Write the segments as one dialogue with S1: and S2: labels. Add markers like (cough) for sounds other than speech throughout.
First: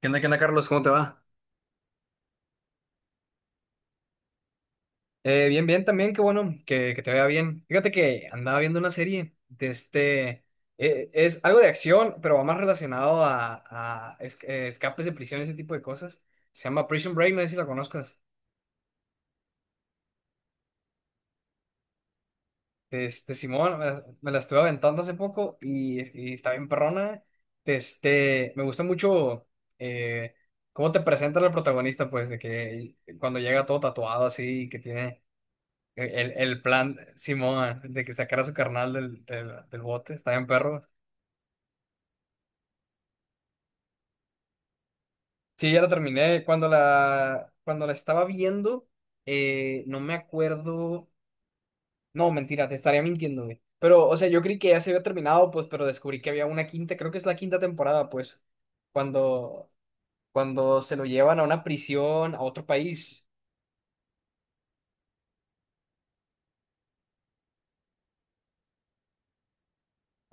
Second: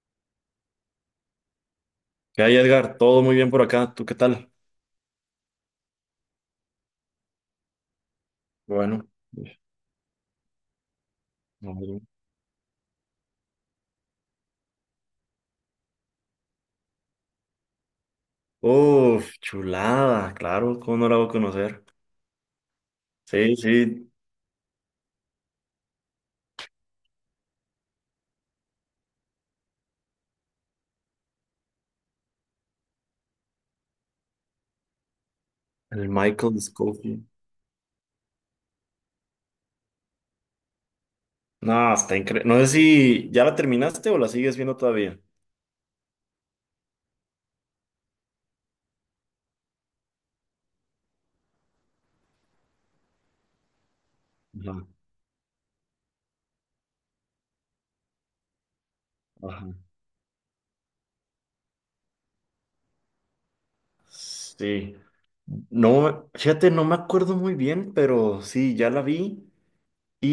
S1: Qué onda, Carlos? ¿Cómo te va?
S2: ¿Qué hay, Edgar? Todo muy bien por acá. ¿Tú qué tal?
S1: Bien, bien también, qué bueno que te vaya bien. Fíjate que andaba viendo una
S2: Bueno.
S1: serie de este... es algo de
S2: No, no.
S1: acción, pero va más relacionado a escapes de prisión, ese tipo de cosas. Se llama Prison Break, no sé si la conozcas.
S2: Uf, chulada. Claro, ¿cómo no la voy a conocer?
S1: Este,
S2: Sí,
S1: Simón, me, la
S2: sí.
S1: me la estuve aventando hace poco y está bien perrona. Este, me gusta mucho eh, cómo te presenta la protagonista, pues, de que cuando llega todo tatuado así, que tiene.
S2: El
S1: El,
S2: Michael
S1: el plan
S2: Scofield.
S1: Simón, de que sacara a su carnal del bote, está bien perro.
S2: No, está increíble. No sé si ya la terminaste o la sigues viendo todavía.
S1: Sí, ya la terminé. Cuando la estaba viendo, no me acuerdo. No, mentira, te estaría mintiendo, güey. Pero, o sea, yo creí que
S2: Ajá,
S1: ya se había terminado, pues, pero descubrí que había una quinta, creo que es la quinta temporada, pues. Cuando,
S2: ajá.
S1: cuando se lo llevan a una prisión, a otro país.
S2: Sí. No, fíjate, no me acuerdo muy bien, pero sí, ya la vi.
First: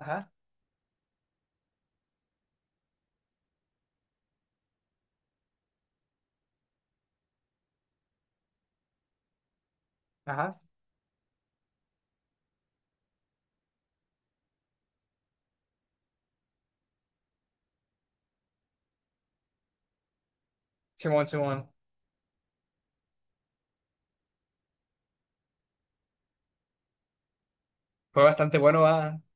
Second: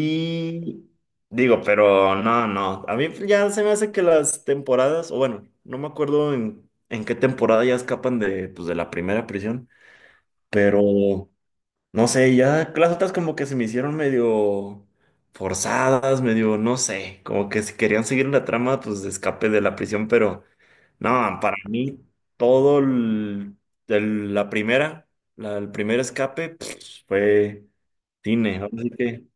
S1: Ajá,
S2: digo, pero no, no. A mí ya se me hace que las temporadas, o bueno, no me acuerdo en qué temporada ya escapan de, pues, de la primera prisión,
S1: ajá.
S2: pero no sé, ya las otras como que se me hicieron medio forzadas, medio, no sé, como que si querían seguir la trama, pues de escape de la prisión, pero
S1: Simón,
S2: no, para
S1: Simón.
S2: mí todo el- la primera, el primer escape, pues, fue
S1: Fue bastante
S2: cine,
S1: bueno, ah.
S2: así.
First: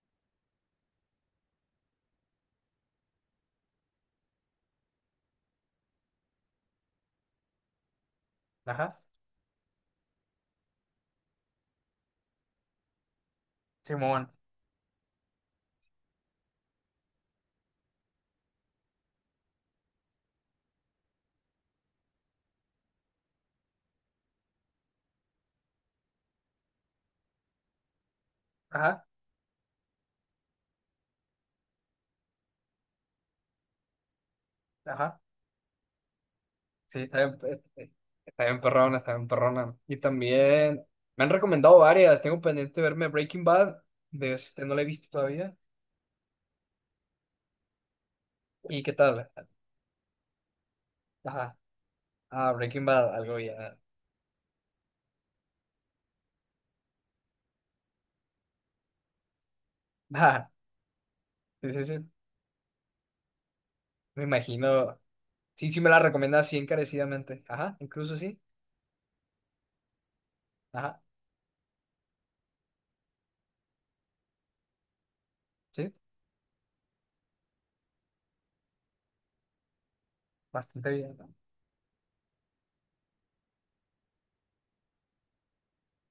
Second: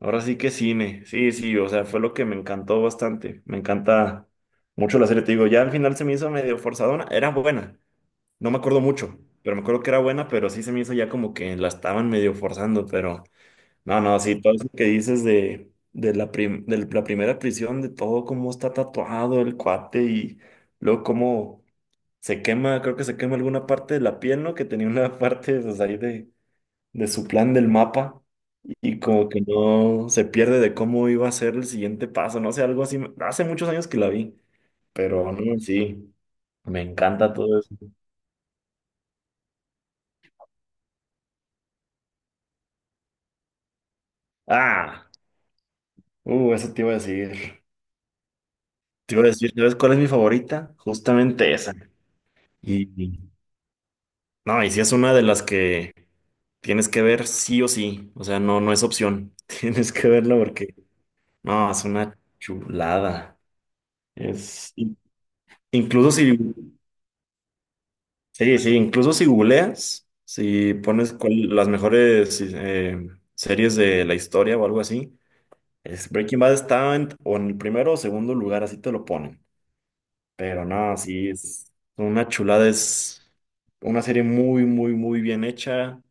S2: Ahora sí que cine, sí, sí, o sea, fue lo que me encantó bastante. Me encanta mucho la serie, te digo, ya al final se me hizo medio forzadona, era buena, no me acuerdo
S1: Ajá,
S2: mucho, pero me acuerdo que era buena, pero sí se me hizo ya como que la estaban medio forzando, pero no, no,
S1: Simón.
S2: sí, todo eso que dices de, de la primera prisión, de todo cómo está tatuado el cuate y luego cómo se quema, creo que se quema alguna parte de la piel, ¿no? Que tenía una (laughs) parte, pues ahí de su plan del mapa. Y
S1: Ajá,
S2: como que no se pierde de cómo iba a ser el siguiente paso, no sé, algo así. Hace muchos años que la vi,
S1: ajá.
S2: pero no, sí, me
S1: Sí, está
S2: encanta
S1: bien,
S2: todo eso.
S1: está bien perrona, está bien perrona. Y también me han recomendado varias. Tengo pendiente de verme Breaking Bad. De este, no la he
S2: Ah,
S1: visto todavía.
S2: eso te iba a decir.
S1: ¿Y qué
S2: Te iba a
S1: tal?
S2: decir, ¿sabes cuál es mi favorita? Justamente
S1: Ajá.
S2: esa.
S1: Ah,
S2: Y
S1: Breaking Bad,
S2: y-
S1: algo ya.
S2: no, y sí es una de las que tienes que ver sí o sí, o sea, no, no es opción. (laughs) Tienes que
S1: (laughs)
S2: verla
S1: Ajá.
S2: porque, no,
S1: Sí,
S2: es
S1: sí, sí.
S2: una chulada.
S1: Me
S2: Es, in-
S1: imagino. Sí, sí me la
S2: incluso si
S1: recomienda así encarecidamente. Ajá, incluso sí.
S2: Sí, sí, incluso si googleas, si
S1: Ajá,
S2: pones las mejores series de la historia o algo así,
S1: sí.
S2: es Breaking Bad está en, o en el primero o segundo lugar, así te lo ponen. Pero
S1: Bastante
S2: no,
S1: bien,
S2: sí,
S1: ¿no?
S2: es una chulada, es una serie muy, muy, muy bien hecha,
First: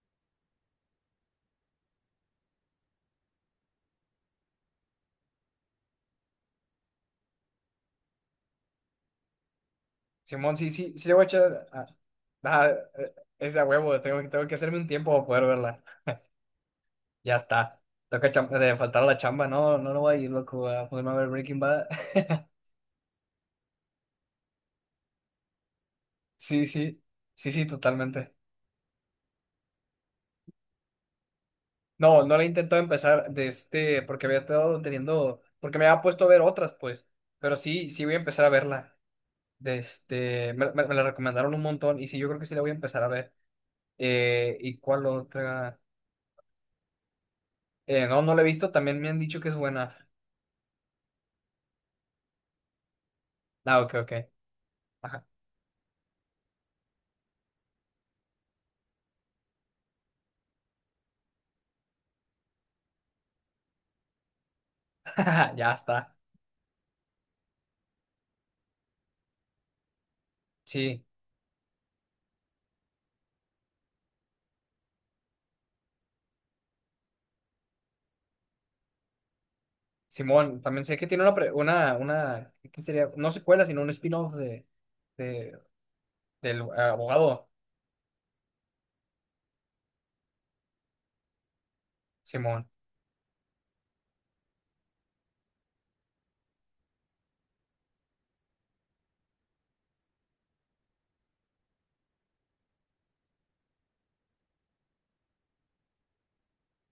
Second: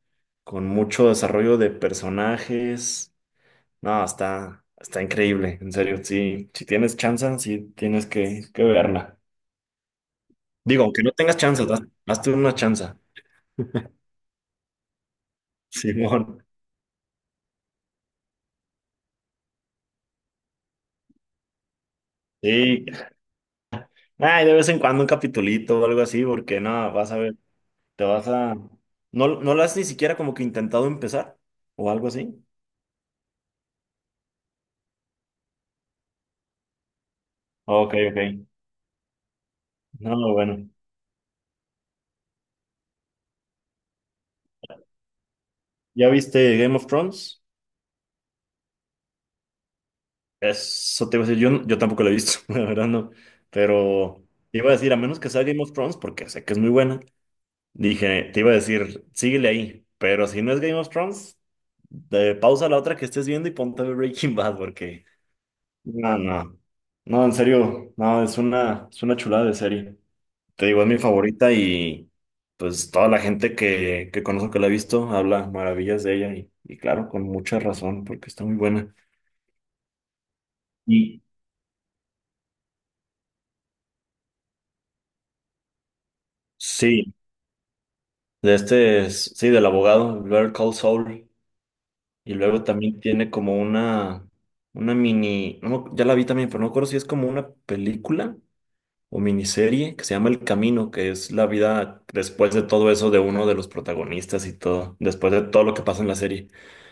S2: con mucho desarrollo de personajes. No, está increíble, en serio, sí, si tienes chance, sí tienes que verla.
S1: Simón, sí,
S2: Digo,
S1: sí,
S2: aunque
S1: sí
S2: no
S1: le voy a
S2: tengas chance,
S1: echar. Ah,
S2: hazte una
S1: ajá,
S2: chance.
S1: es de a huevo. Tengo que hacerme un tiempo para poder
S2: (laughs)
S1: verla.
S2: Simón.
S1: Ya está. De faltar a la chamba, no, no voy a ir, loco, a ponerme a ver Breaking Bad. (laughs)
S2: Sí, Ay, de vez en cuando un capitulito o algo así, porque
S1: Sí,
S2: no,
S1: sí,
S2: vas a ver,
S1: sí, sí,
S2: te vas
S1: totalmente.
S2: a... ¿No, no lo has ni siquiera como que intentado empezar? ¿O algo
S1: No, no le
S2: así?
S1: he intentado empezar de este, porque había estado teniendo, porque me había puesto a ver otras, pues, pero sí,
S2: Ok,
S1: sí voy a
S2: ok.
S1: empezar a verla. De
S2: No,
S1: este,
S2: bueno.
S1: me la recomendaron un montón y sí, yo creo que sí la voy a empezar a ver. ¿Y cuál otra?
S2: ¿Ya viste Game of Thrones?
S1: No, no la he visto, también me han dicho que es buena.
S2: Eso te iba a decir, yo, yo tampoco lo he visto, (laughs) la verdad no.
S1: Ah, ok, ok.
S2: Pero te iba a decir, a menos
S1: Ajá.
S2: que sea Game of Thrones, porque sé que es muy buena, dije, te iba a decir, síguele ahí. Pero si no es Game of Thrones, pausa la otra que estés viendo y ponte a ver Breaking (laughs) Bad, porque...
S1: (laughs) Ya está.
S2: No, no. No, en serio, no, es una chulada de serie. Te digo, es mi
S1: Sí.
S2: favorita y pues toda la gente que conozco que la ha visto habla maravillas de ella y claro, con mucha razón porque está muy buena.
S1: Simón, también sé que
S2: Y
S1: tiene una ¿qué sería? No secuela, sino un spin-off de, del
S2: sí,
S1: abogado,
S2: sí, del abogado, Better Call Saul. Y luego
S1: Simón.
S2: también tiene como una mini, no, ya la vi también, pero no me acuerdo si es como una película o miniserie que se llama El Camino, que es la vida después de todo eso de uno de los protagonistas y todo, después de todo lo que pasa en la serie.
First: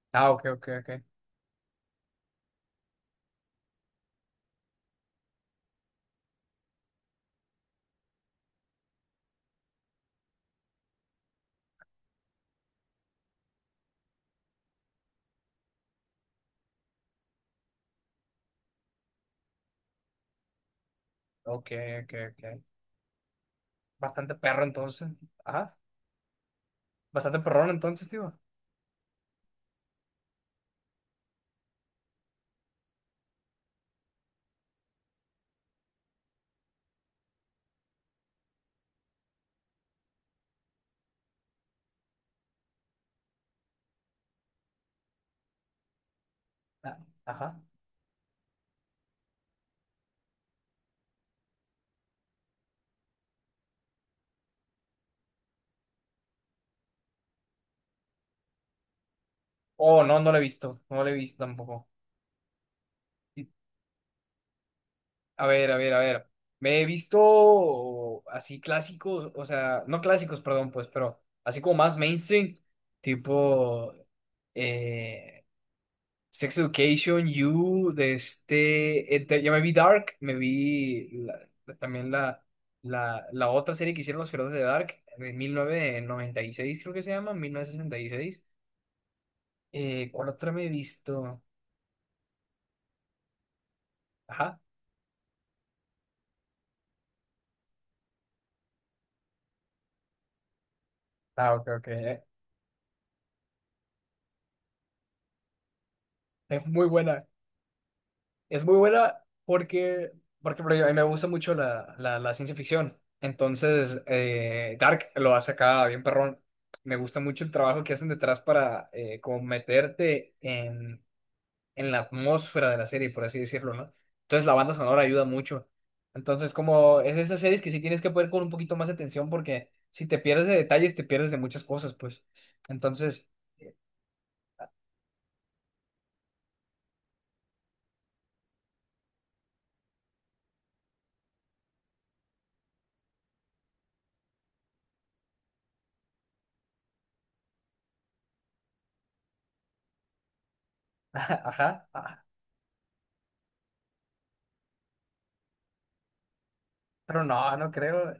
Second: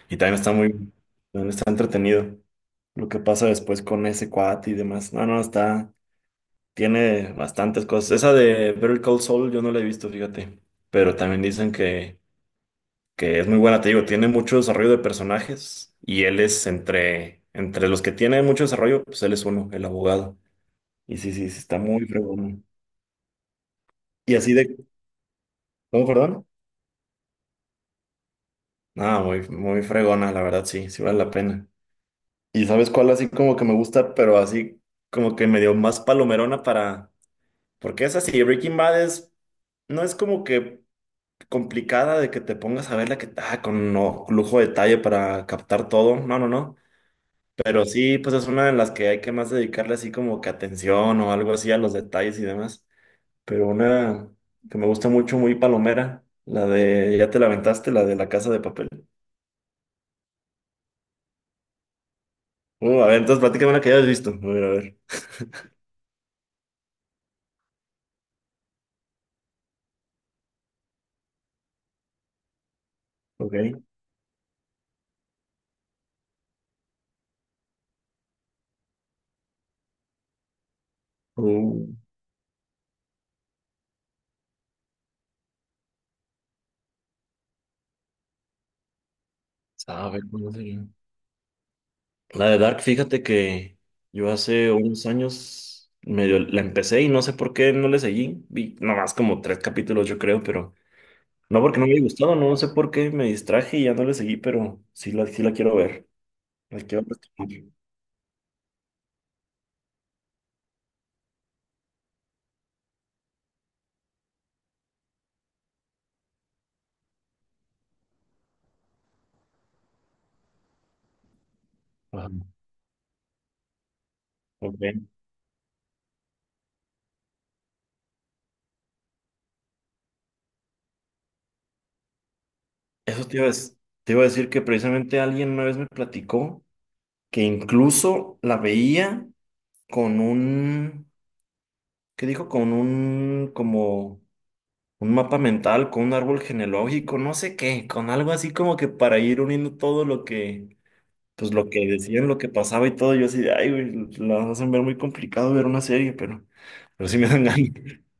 S2: Y
S1: Ah,
S2: también
S1: ok,
S2: está
S1: ok,
S2: muy,
S1: ok.
S2: también está entretenido lo que pasa después con ese cuate y demás. No, no, está, tiene bastantes cosas. Esa de Better Call Saul yo no la he visto, fíjate, pero también dicen que es muy buena, te digo, tiene mucho desarrollo de personajes y él es entre... Entre los que tiene mucho desarrollo, pues él es uno, el abogado. Y sí, sí, sí,
S1: Ok,
S2: está muy
S1: ok, ok.
S2: fregón.
S1: Bastante
S2: Y así
S1: perro
S2: de,
S1: entonces. Ajá.
S2: ¿Cómo, perdón?
S1: Bastante perrón entonces, tío.
S2: Ah, muy, muy fregona, la verdad, sí, sí vale la pena. ¿Y sabes cuál así como que me gusta, pero así como que me dio más palomerona para... Porque es así, Breaking Bad es... No es como que complicada de que te pongas a verla que ah, con no, lujo de detalle para captar todo. No, no, no.
S1: Ah, ajá.
S2: Pero sí, pues es una de las que hay que más dedicarle así como que atención o algo así a los detalles y demás. Pero una que me gusta mucho, muy palomera, la de... ¿Ya te la aventaste? La de La Casa de Papel.
S1: Oh, no, no lo he visto. No lo he visto tampoco.
S2: A ver, entonces
S1: Y-
S2: platícame una que hayas visto. A ver, a ver.
S1: A ver, a ver, a ver. Me he visto así clásicos, o sea, no clásicos, perdón, pues, pero así como más mainstream,
S2: Ok.
S1: tipo... Eh, Sex Education, You, de este, ya me vi Dark, me vi
S2: Uh,
S1: también la otra serie que hicieron los creadores de Dark, de 1996 creo que se llama, 1966.
S2: a ver,
S1: ¿Cuál otra
S2: ¿cómo
S1: me he
S2: sería?
S1: visto?
S2: La de Dark, fíjate que yo
S1: Ajá.
S2: hace unos años medio la empecé y no sé por qué no le seguí. Vi nomás como tres capítulos, yo creo, pero
S1: Ah,
S2: no
S1: ok,
S2: porque no
S1: ok.
S2: me haya gustado, no sé por qué me distraje y ya no le seguí, pero sí la quiero ver.
S1: Es
S2: La
S1: muy
S2: quiero
S1: buena.
S2: retomar.
S1: Es muy buena porque, porque por ejemplo, a mí me gusta mucho la ciencia ficción. Entonces, Dark lo hace acá bien perrón. Me gusta mucho el trabajo que hacen detrás para como meterte en la
S2: Ajá.
S1: atmósfera de la serie, por así decirlo, ¿no? Entonces la banda sonora
S2: Ok.
S1: ayuda mucho. Entonces, como es de esas series que sí tienes que poder con un poquito más de atención porque si te pierdes de detalles, te pierdes de muchas cosas, pues.
S2: Eso
S1: Entonces,
S2: te iba a
S1: (laughs)
S2: decir que precisamente alguien una vez me platicó que incluso la veía con un ¿Qué dijo? Con un, como, un mapa mental, con un árbol genealógico, no sé qué, con algo así como que para ir uniendo todo lo que, pues lo que
S1: ajá, ah,
S2: decían, lo que pasaba y todo. Yo así de, ay, güey, la hacen ver muy complicado ver una serie, pero sí
S1: pero
S2: me dan
S1: no,
S2: ganas.
S1: no
S2: (laughs)
S1: creo.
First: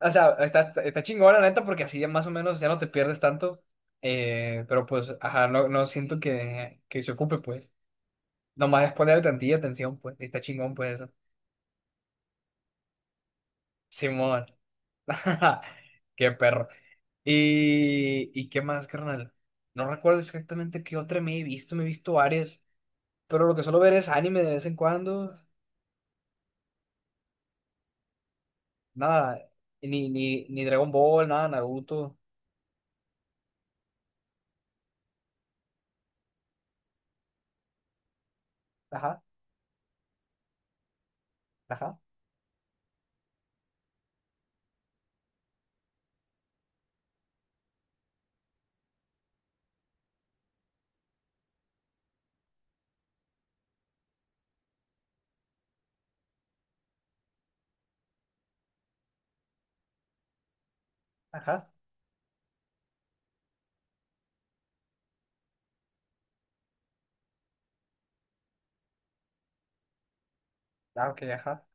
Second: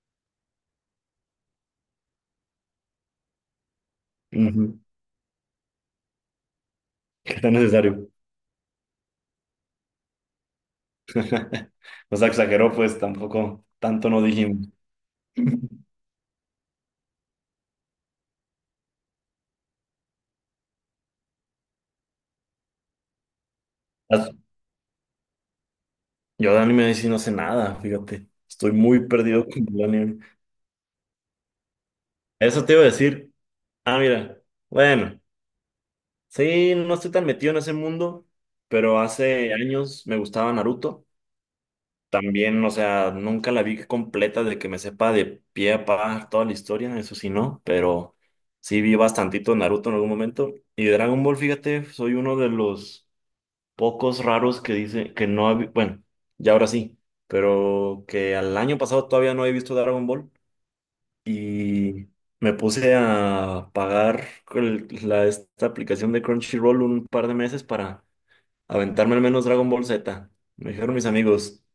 S1: O sea, está, está chingón la neta porque así ya más o menos ya no te pierdes tanto.
S2: Ujú,
S1: Pero pues, ajá, no, no siento que se ocupe,
S2: que tan
S1: pues.
S2: necesario.
S1: Nomás es ponerle tantilla atención, pues. Y está chingón, pues eso.
S2: (laughs) O sea, exageró, pues tampoco, tanto no
S1: Simón.
S2: dijimos.
S1: (laughs)
S2: (laughs)
S1: Qué perro. Y qué más, carnal? No recuerdo exactamente qué otra me he visto varias, pero lo que suelo ver es
S2: As-
S1: anime de vez en cuando,
S2: Yo de anime sí no sé nada, fíjate. Estoy muy perdido
S1: nada,
S2: con el
S1: ni,
S2: anime.
S1: ni, ni Dragon Ball, nada, Naruto,
S2: Eso te iba a decir. Ah, mira. Bueno. Sí, no estoy tan metido en ese mundo, pero
S1: ajá,
S2: hace años me gustaba Naruto.
S1: ajá,
S2: También, o sea, nunca la vi completa de que me sepa de pie a pa toda la historia, eso sí no, pero sí vi bastantito Naruto en algún momento. Y de Dragon Ball, fíjate, soy uno de los pocos raros que dice que no ha vi- bueno, ya ahora sí, pero que al año pasado todavía no he visto Dragon Ball
S1: ajá,
S2: y me puse a pagar esta aplicación de Crunchyroll un par de meses para aventarme al menos Dragon Ball Z. Me dijeron mis
S1: ah, ok,
S2: amigos,
S1: ajá.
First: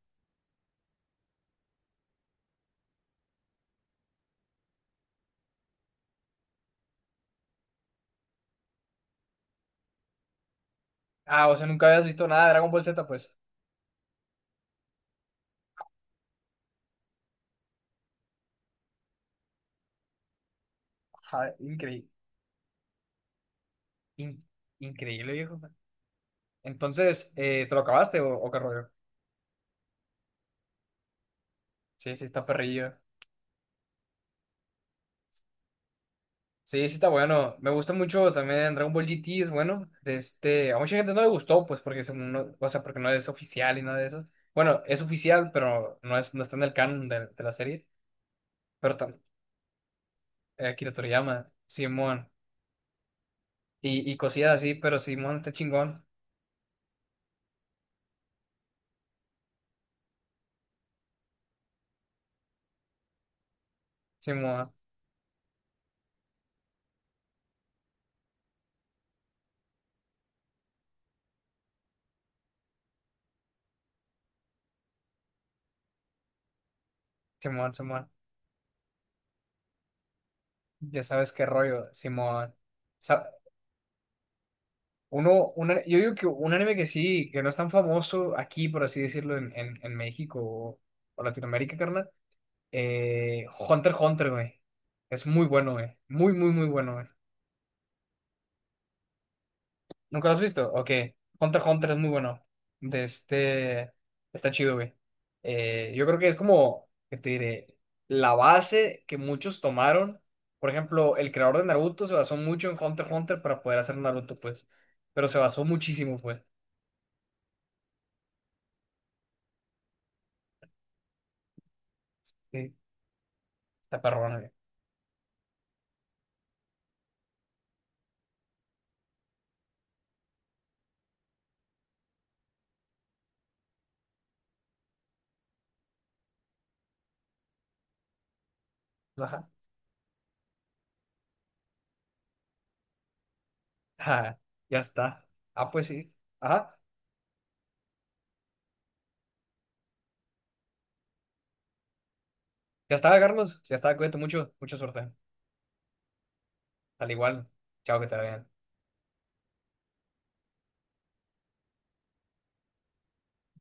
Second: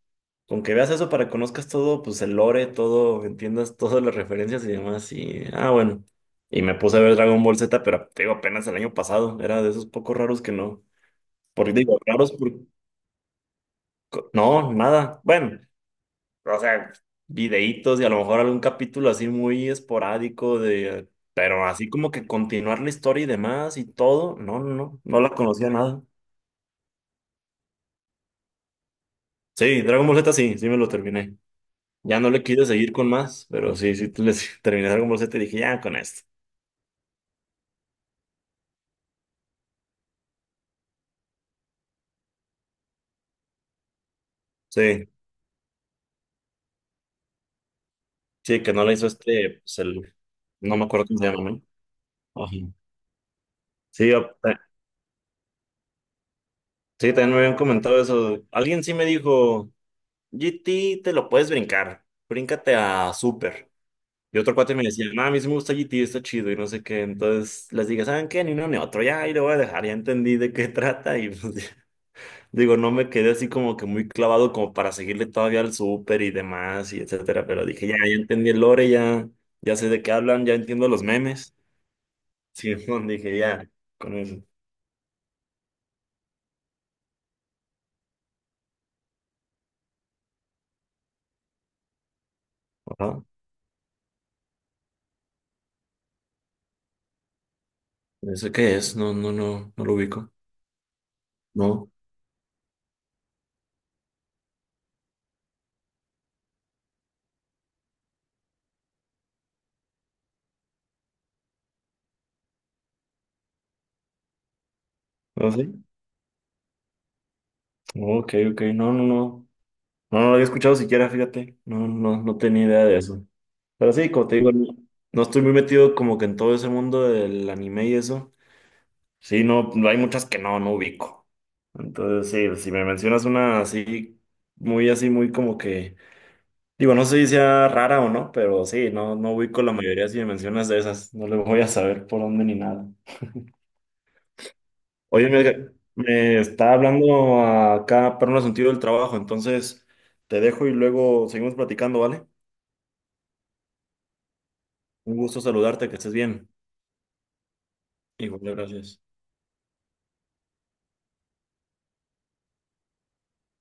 S2: con que veas eso para que conozcas todo, pues el lore, todo, entiendas (laughs) todas las referencias y demás. Y, bueno. Y me puse a ver Dragon Ball Z, pero te digo, apenas el año pasado. Era de esos pocos raros que no.
S1: Ah, o sea,
S2: Porque
S1: nunca
S2: digo,
S1: habías visto
S2: raros
S1: nada de
S2: por...
S1: Dragon Ball Z, pues,
S2: No, nada. Bueno, o sea, videitos y a lo mejor algún capítulo así muy esporádico de...
S1: ajá,
S2: Pero así
S1: increíble,
S2: como que continuar la historia y demás y todo. No, no, no. No la
S1: increíble, viejo.
S2: conocía nada.
S1: Entonces, ¿te lo acabaste o qué rollo?
S2: Sí, Dragon Ball Z sí, sí me lo terminé.
S1: Sí,
S2: Ya
S1: sí,
S2: no le
S1: está
S2: quise seguir
S1: perrillo.
S2: con más, pero sí, sí, les (laughs) terminé Dragon Ball Z (laughs) y dije, ya con esto.
S1: Sí, sí está bueno. Me gusta mucho también Dragon Ball GT, es bueno. De este, a mucha gente no le gustó, pues, porque según no, o sea, porque no es oficial y nada de eso. Bueno, es
S2: Sí,
S1: oficial, pero no es, no está en el canon de la serie.
S2: sí, que no la
S1: Pero
S2: hizo
S1: tam-
S2: este, pues el, no me
S1: Akira
S2: acuerdo cómo se llama,
S1: Toriyama,
S2: ¿no?
S1: Simón,
S2: Ajá. Sí,
S1: y cosillas así, pero Simón está chingón.
S2: sí, también me habían comentado eso. Alguien sí me dijo, GT te lo puedes brincar, bríncate a Super. Y otro
S1: Simón,
S2: cuate me decía, no, a mí sí me gusta GT, está chido y no sé qué. Entonces les dije, ¿saben qué? Ni uno ni otro, ya ahí lo voy a dejar, ya entendí de qué (laughs) trata y pues. (laughs) Digo, no me quedé así como que muy clavado como para seguirle todavía al súper y demás y etcétera, pero
S1: Simón,
S2: dije, ya,
S1: Simón.
S2: ya entendí el lore, ya, ya sé de qué hablan, ya entiendo los
S1: Ya sabes qué
S2: memes.
S1: rollo, Simón.
S2: Sí, (laughs) bueno,
S1: Sa-
S2: dije, ya, con eso.
S1: yo digo que un anime que sí, que no es tan famoso aquí, por así decirlo, en México o Latinoamérica, carnal.
S2: Ajá.
S1: Hunter x Hunter, güey. Es muy bueno, güey. Muy, muy, muy bueno, güey.
S2: ¿Eso qué es? No, no, no, no lo
S1: ¿Nunca
S2: ubico.
S1: lo has visto? Ok. Hunter x
S2: No.
S1: Hunter es muy bueno. De este... Está chido, güey. Yo creo que es como, ¿qué te diré? La base que muchos tomaron. Por ejemplo, el creador de Naruto se basó mucho en Hunter x Hunter para poder hacer Naruto, pues. Pero se
S2: ¿No
S1: basó
S2: sí?
S1: muchísimo, pues.
S2: Ok, ok, no, no, no. No, no lo había escuchado siquiera, fíjate. No, no, no tenía
S1: Sí.
S2: idea de eso. Pero
S1: Está
S2: sí, como te
S1: perrona, güey.
S2: digo, no no estoy muy metido como que en todo ese mundo del anime y eso. Sí, no, no hay muchas que no, no ubico. Entonces, sí, si me mencionas una así, muy como que, digo, no sé si sea rara o no, pero sí, no, no
S1: Ajá.
S2: ubico la mayoría si me mencionas de esas, no le voy a saber por dónde ni nada.
S1: Ajá. Ya está.
S2: Oye,
S1: Ah,
S2: me,
S1: pues sí.
S2: me está
S1: Ajá.
S2: hablando acá para un asunto del trabajo, entonces te dejo y luego seguimos platicando, ¿vale?
S1: Ya está, Carlos. Ya está. Cuídate mucho. Mucha suerte.
S2: Un gusto saludarte, que estés bien.
S1: Al igual, chao, que te vaya bien.
S2: Igual, gracias.